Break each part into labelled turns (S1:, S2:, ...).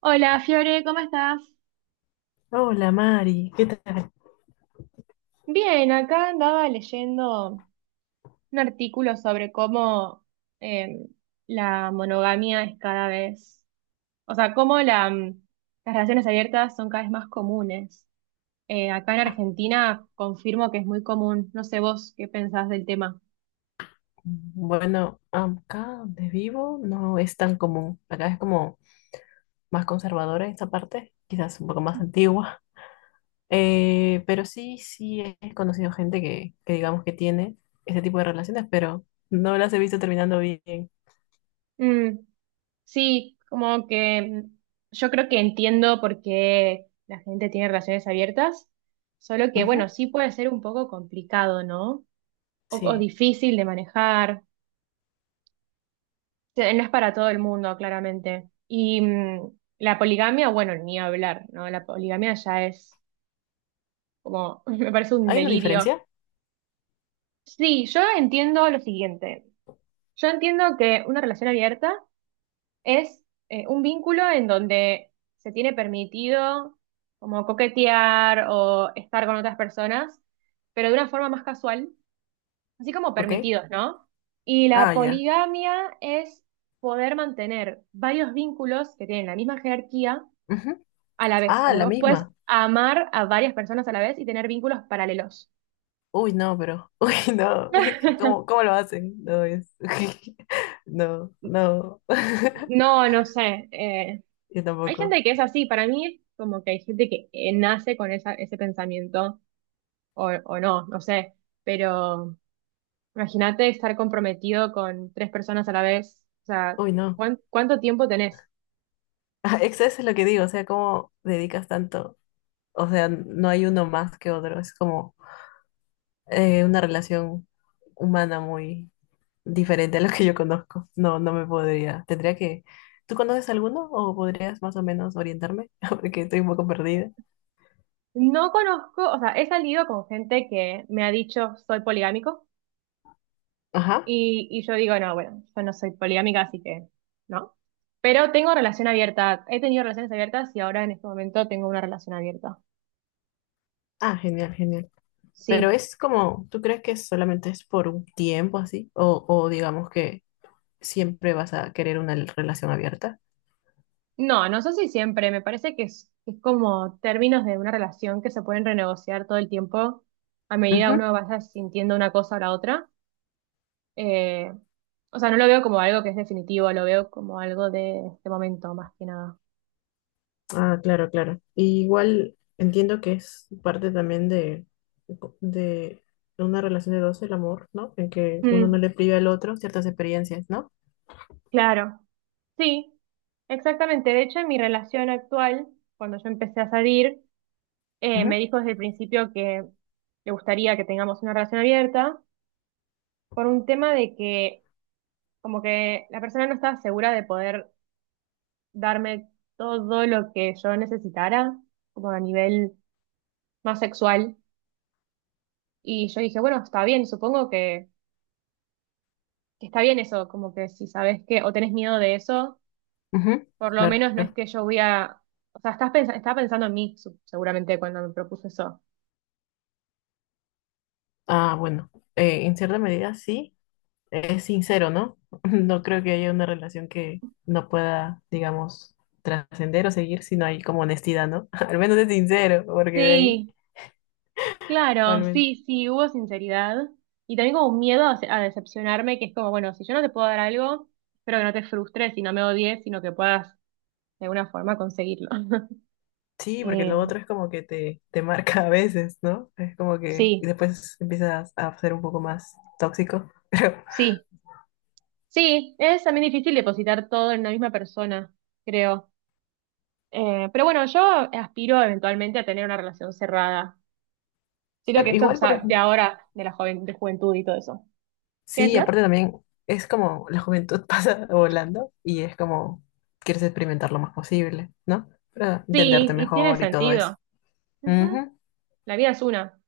S1: Hola, Fiore, ¿cómo estás?
S2: Hola Mari, ¿qué tal?
S1: Bien, acá andaba leyendo un artículo sobre cómo eh, la monogamia es cada vez, o sea, cómo la, mm, las relaciones abiertas son cada vez más comunes. Acá en Argentina confirmo que es muy común. No sé vos qué pensás del tema.
S2: Bueno, acá donde vivo no es tan común. Acá es como más conservadora en esta parte, quizás un poco más antigua. Pero sí, sí he conocido gente que digamos que tiene este tipo de relaciones, pero no las he visto terminando bien.
S1: Mm, sí, como que mm, yo creo que entiendo por qué la gente tiene relaciones abiertas, solo que
S2: Ujú.
S1: bueno, sí puede ser un poco complicado, ¿no? O
S2: Sí.
S1: difícil de manejar. O no es para todo el mundo, claramente. Y mm, la poligamia, bueno, ni hablar, ¿no? La poligamia ya es como, me parece un
S2: ¿Hay una
S1: delirio.
S2: diferencia?
S1: Sí, yo entiendo lo siguiente. Yo entiendo que una relación abierta es un vínculo en donde se tiene permitido como coquetear o estar con otras personas, pero de una forma más casual, así como
S2: ¿Ok?
S1: permitidos, ¿no? Y
S2: Ah,
S1: la
S2: ya.
S1: poligamia es poder mantener varios vínculos que tienen la misma jerarquía
S2: Ujú.
S1: a la vez,
S2: Ah,
S1: como
S2: la
S1: que vos puedes
S2: misma.
S1: amar a varias personas a la vez y tener vínculos paralelos.
S2: Uy, no, pero. Uy, no. ¿Cómo, cómo lo hacen? No es. No, no.
S1: No, no sé.
S2: Yo
S1: Hay
S2: tampoco.
S1: gente que es así, para mí es como que hay gente que nace con esa, ese pensamiento o no, no sé. Pero imagínate estar comprometido con tres personas a la vez. O sea,
S2: Uy, no.
S1: ¿cuánto tiempo tenés?
S2: Ah, eso es lo que digo, o sea, ¿cómo dedicas tanto? O sea, no hay uno más que otro, es como una relación humana muy diferente a lo que yo conozco. No, no me podría. Tendría que... ¿Tú conoces alguno o podrías más o menos orientarme? Porque estoy un poco perdida.
S1: No conozco, o sea, he salido con gente que me ha dicho soy poligámico
S2: Ajá.
S1: y yo digo, no, bueno, yo no soy poligámica, así que no. Pero tengo relación abierta, he tenido relaciones abiertas y ahora en este momento tengo una relación abierta.
S2: Ah, genial, genial. Pero
S1: Sí.
S2: es como, ¿tú crees que solamente es por un tiempo así? O digamos que siempre vas a querer una relación abierta?
S1: No, no sé si siempre, me parece que es como términos de una relación que se pueden renegociar todo el tiempo a medida que
S2: Ujú.
S1: uno vaya sintiendo una cosa o la otra. Eh, o sea, no lo veo como algo que es definitivo, lo veo como algo de este momento más que nada.
S2: Ah, claro, claro. Y igual entiendo que es parte también de una relación de dos, el amor, ¿no? En que uno no
S1: Mm,
S2: le priva al otro ciertas experiencias, ¿no?
S1: claro. Sí, exactamente. De hecho, en mi relación actual, cuando yo empecé a salir, me
S2: Ujú,
S1: dijo desde el principio que le gustaría que tengamos una relación abierta por un tema de que como que la persona no estaba segura de poder darme todo lo que yo necesitara, como a nivel más sexual. Y yo dije, bueno, está bien, supongo que está bien eso, como que si sabes que o tenés miedo de eso,
S2: ujú.
S1: por lo
S2: Claro.
S1: menos no es que yo voy a... O sea, estaba pensando en mí, seguramente, cuando me propuso eso.
S2: Ah, bueno, en cierta medida sí, es sincero, ¿no? No creo que haya una relación que no pueda, digamos, trascender o seguir si no hay como honestidad, ¿no? Al menos es sincero, porque de
S1: Sí, claro,
S2: ahí.
S1: sí, sí, hubo sinceridad y también como un miedo a decepcionarme, que es como, bueno, si yo no te puedo dar algo, espero que no te frustres y no me odies, sino que puedas de alguna forma conseguirlo.
S2: Sí, porque
S1: Eh,
S2: lo otro es como que te marca a veces, ¿no? Es como que
S1: sí,
S2: y después empiezas a ser un poco más tóxico. Pero
S1: sí, sí, es también difícil depositar todo en una misma persona, creo. Pero bueno, yo aspiro eventualmente a tener una relación cerrada. Siento que
S2: claro,
S1: esto
S2: igual,
S1: es
S2: por
S1: de
S2: ejemplo,
S1: ahora, de la joven, de juventud y todo eso. ¿Qué
S2: sí,
S1: decías?
S2: aparte también es como la juventud pasa volando y es como quieres experimentar lo más posible, ¿no? Para
S1: Sí,
S2: entenderte
S1: y tiene
S2: mejor y todo eso.
S1: sentido. Ujú,
S2: Ujú.
S1: la vida es una.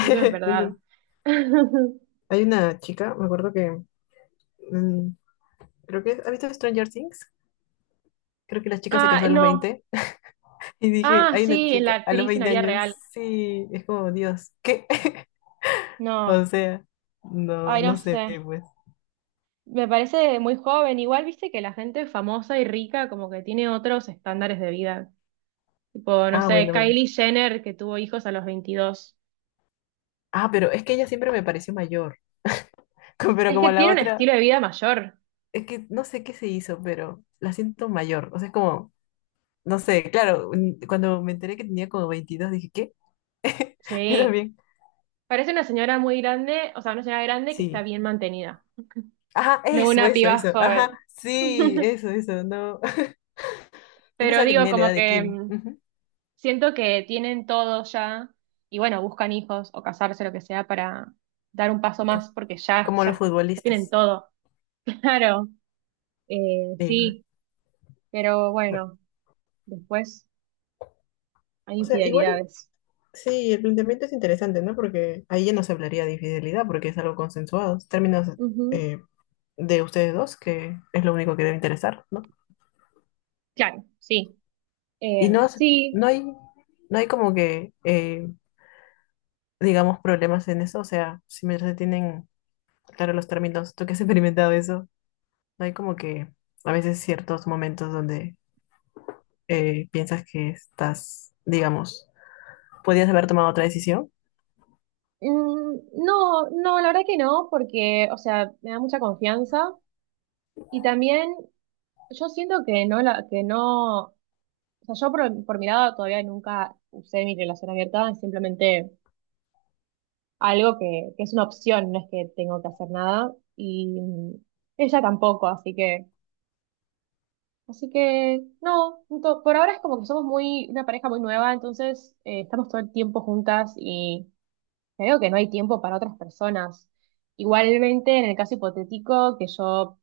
S1: Eso es verdad.
S2: Tengo- Hay una chica, me acuerdo que, mm, creo que, ¿has visto Stranger Things? Creo que la chica se
S1: Ah,
S2: casó a los
S1: no.
S2: 20. Y dije,
S1: Ah,
S2: hay una
S1: sí, la
S2: chica a los
S1: actriz en la
S2: 20
S1: vida real.
S2: años, sí, es como Dios, ¿qué? O
S1: No.
S2: sea, no,
S1: Ay, no
S2: no sé,
S1: sé.
S2: pues.
S1: Me parece muy joven. Igual, viste que la gente famosa y rica como que tiene otros estándares de vida. Tipo, no
S2: Ah,
S1: sé,
S2: bueno, bueno.
S1: Kylie Jenner que tuvo hijos a los 22.
S2: Ah, pero es que ella siempre me pareció mayor. Co- Pero
S1: Es
S2: como
S1: que
S2: la
S1: tiene un
S2: otra,
S1: estilo de vida mayor.
S2: es que no sé qué se hizo, pero la siento mayor. O sea, es como, no sé, claro, cuando me enteré que tenía como 22 dije, ¿qué? Yo
S1: Sí.
S2: también.
S1: Parece una señora muy grande, o sea, una señora grande que está
S2: Sí.
S1: bien mantenida.
S2: Ajá,
S1: No
S2: eso,
S1: una
S2: eso,
S1: piba
S2: eso. Ajá,
S1: joven.
S2: sí, eso, no. Yo
S1: Pero
S2: pensaba que
S1: digo,
S2: tenía la
S1: como
S2: edad de
S1: que
S2: Kim.
S1: mm,
S2: Ujú.
S1: siento que tienen todo ya y bueno, buscan hijos o casarse, lo que sea, para dar un paso
S2: Co-
S1: más porque ya,
S2: Como los
S1: ya, ya tienen
S2: futbolistas.
S1: todo. Claro,
S2: Sí,
S1: sí, pero
S2: bueno.
S1: bueno, después hay
S2: O sea, igual
S1: infidelidades.
S2: sí, el planteamiento es interesante, ¿no? Porque ahí ya no se hablaría de infidelidad, porque es algo consensuado. Es términos
S1: Ujú,
S2: eh, de ustedes dos, que es lo único que debe interesar, ¿no?
S1: claro, sí.
S2: Y no, es-
S1: Sí,
S2: no hay, no hay como que, digamos, problemas en eso. O sea, si me se tienen claro los términos, tú que has experimentado eso, no hay como que a veces ciertos momentos donde piensas que estás, digamos, podías haber tomado otra decisión.
S1: mm, no, no, la verdad que no, porque, o sea, me da mucha confianza y también yo siento que no, o sea, yo por mi lado todavía nunca usé mi relación abierta, simplemente algo que es una opción, no es que tengo que hacer nada. Y mm, ella tampoco, así que no, por ahora es como que somos muy, una pareja muy nueva, entonces estamos todo el tiempo juntas y creo que no hay tiempo para otras personas. Igualmente, en el caso hipotético, que yo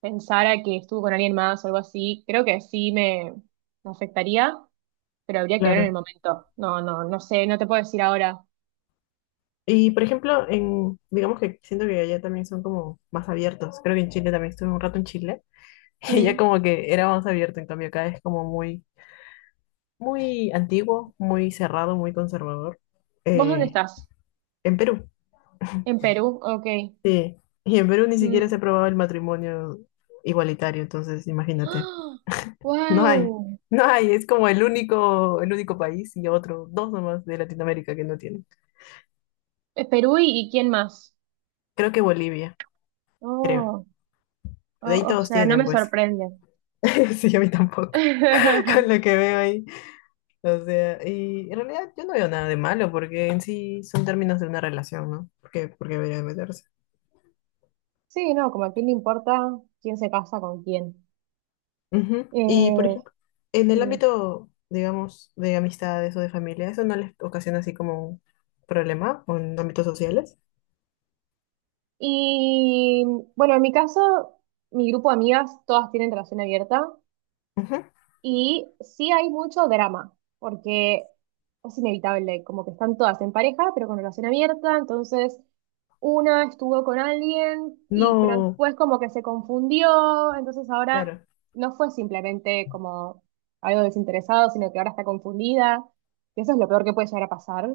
S1: pensara que estuve con alguien más o algo así, creo que sí me afectaría, pero habría que ver en el
S2: Claro.
S1: momento. No, no, no sé, no te puedo decir ahora.
S2: Y por ejemplo, en, digamos que siento que allá también son como más abiertos. Creo que en Chile también estuve un rato en Chile. Y ya
S1: Mm,
S2: como que era más abierto, en cambio acá es como muy, muy antiguo, muy cerrado, muy conservador.
S1: ¿vos dónde
S2: Eh,
S1: estás?
S2: en Perú,
S1: En Perú, ok.
S2: sí. Y en Perú ni siquiera se
S1: ¡Wow!
S2: aprobaba el matrimonio igualitario, entonces imagínate. No hay, no hay, es como el único país y otro, dos nomás de Latinoamérica que no tienen.
S1: Perú y quién más.
S2: Creo que Bolivia, creo.
S1: Oh,
S2: De ahí
S1: o
S2: todos
S1: sea, no
S2: tienen,
S1: me
S2: pues.
S1: sorprende.
S2: Sí, a mí tampoco. Con lo que veo ahí. O sea, y en realidad yo no veo nada de malo porque en sí son términos de una relación, ¿no? ¿Porque porque debería de meterse?
S1: Sí, no, como a quién le importa quién se casa con quién.
S2: Ujú. Y, por
S1: Eh,
S2: ejemplo, en el
S1: mm.
S2: ámbito, digamos, de amistades o de familia, ¿eso no les ocasiona así como un problema o en ámbitos sociales?
S1: Y bueno, en mi caso, mi grupo de amigas todas tienen relación abierta.
S2: Ujú.
S1: Y sí hay mucho drama, porque es inevitable, como que están todas en pareja, pero con relación abierta, entonces una estuvo con alguien, y, pero
S2: No,
S1: después como que se confundió, entonces ahora
S2: claro.
S1: no fue simplemente como algo desinteresado, sino que ahora está confundida, y eso es lo peor que puede llegar a pasar.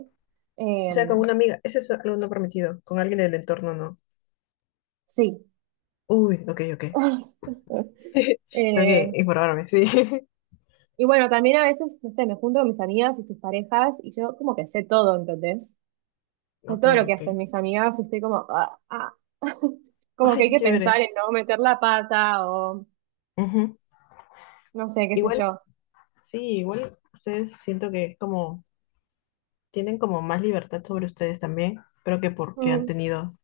S2: O sea, con
S1: Em,
S2: una amiga, eso es algo no permitido. Con alguien del entorno, no.
S1: sí.
S2: Uy, ok, ok. Tengo que
S1: Eh,
S2: informarme, sí.
S1: y bueno, también a veces, no sé, me junto con mis amigas y sus parejas y yo como que sé todo, ¿entendés? De
S2: Ok,
S1: todo lo que
S2: ok.
S1: hacen mis amigas, y estoy como, ah, ah. Como que
S2: Ay,
S1: hay
S2: qué
S1: que pensar
S2: chévere.
S1: en no meter la pata o
S2: Ujú.
S1: no sé, qué sé
S2: Igual
S1: yo.
S2: sí, igual ustedes siento que es como, tienen como más libertad sobre ustedes también. Creo que porque han
S1: Mm,
S2: tenido,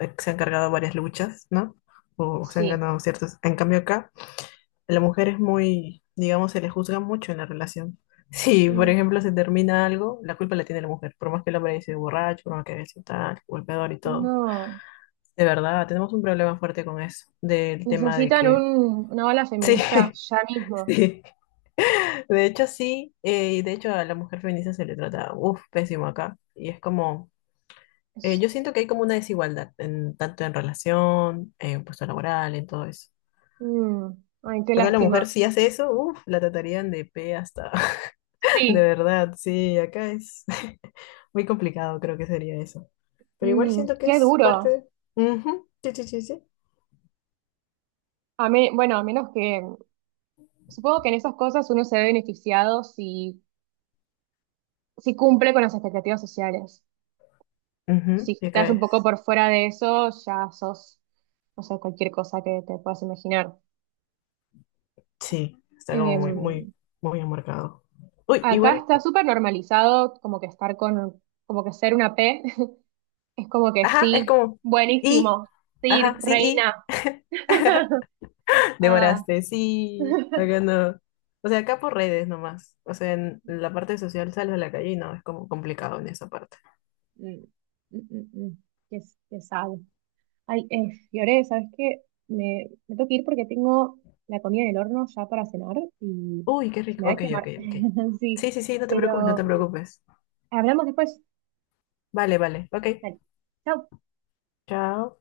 S2: se han cargado varias luchas, ¿no? O se han
S1: sí,
S2: ganado ciertas. En cambio acá, la mujer es muy, digamos, se le juzga mucho en la relación. Si, por
S1: mm,
S2: ejemplo, se termina algo, la culpa la tiene la mujer. Por más que el hombre haya sido borracho, por más que haya sido tal, golpeador y todo.
S1: no.
S2: De verdad, tenemos un problema fuerte con eso, del tema de
S1: Necesitan un,
S2: que,
S1: una ola
S2: sí,
S1: feminista ya mismo.
S2: sí. De hecho, sí, y de hecho a la mujer feminista se le trata, uff, pésimo acá. Y es como,
S1: Es-
S2: yo siento que hay como una desigualdad, en, tanto en relación, en puesto laboral, en todo eso.
S1: mm, ay, qué
S2: Acá la
S1: lástima.
S2: mujer si hace eso, uff, la tratarían de pe hasta, de
S1: Sí,
S2: verdad, sí, acá es muy complicado, creo que sería eso. Pero igual
S1: mm,
S2: siento que
S1: qué
S2: es parte
S1: duro.
S2: de... Ujú, sí, sí, sí, sí.
S1: Bueno, a menos que, supongo que en esas cosas uno se ve beneficiado si, si cumple con las expectativas sociales. Si
S2: Ujú, y
S1: estás
S2: acá
S1: un
S2: es,
S1: poco por fuera de eso, ya sos, no sé, cualquier cosa que te puedas imaginar.
S2: sí, está como
S1: Eh,
S2: muy, muy, muy enmarcado. Uy,
S1: Acá
S2: igual
S1: está súper normalizado como que estar con, como que ser una P, es como que
S2: ajá, es
S1: sí,
S2: como, y,
S1: buenísimo, sí,
S2: ajá, sí, y,
S1: reina. Ah,
S2: devoraste, sí,
S1: mm,
S2: acá no. O sea, acá por redes nomás. O sea, en la parte social sales a la calle y no, es como complicado en esa parte.
S1: mm, mm, mm. Qué, qué sad. Ay, Fiore, ¿sabes qué? Me tengo que ir porque tengo la comida en el horno ya para cenar y
S2: Uy, qué
S1: se me
S2: rico.
S1: va a
S2: Ok,
S1: quemar.
S2: ok, ok.
S1: Sí,
S2: Sí, sí, sí, no te preocupes, no
S1: pero
S2: te preocupes.
S1: hablamos después.
S2: Vale, vale, ok.
S1: Dale. Chau.
S2: Chao.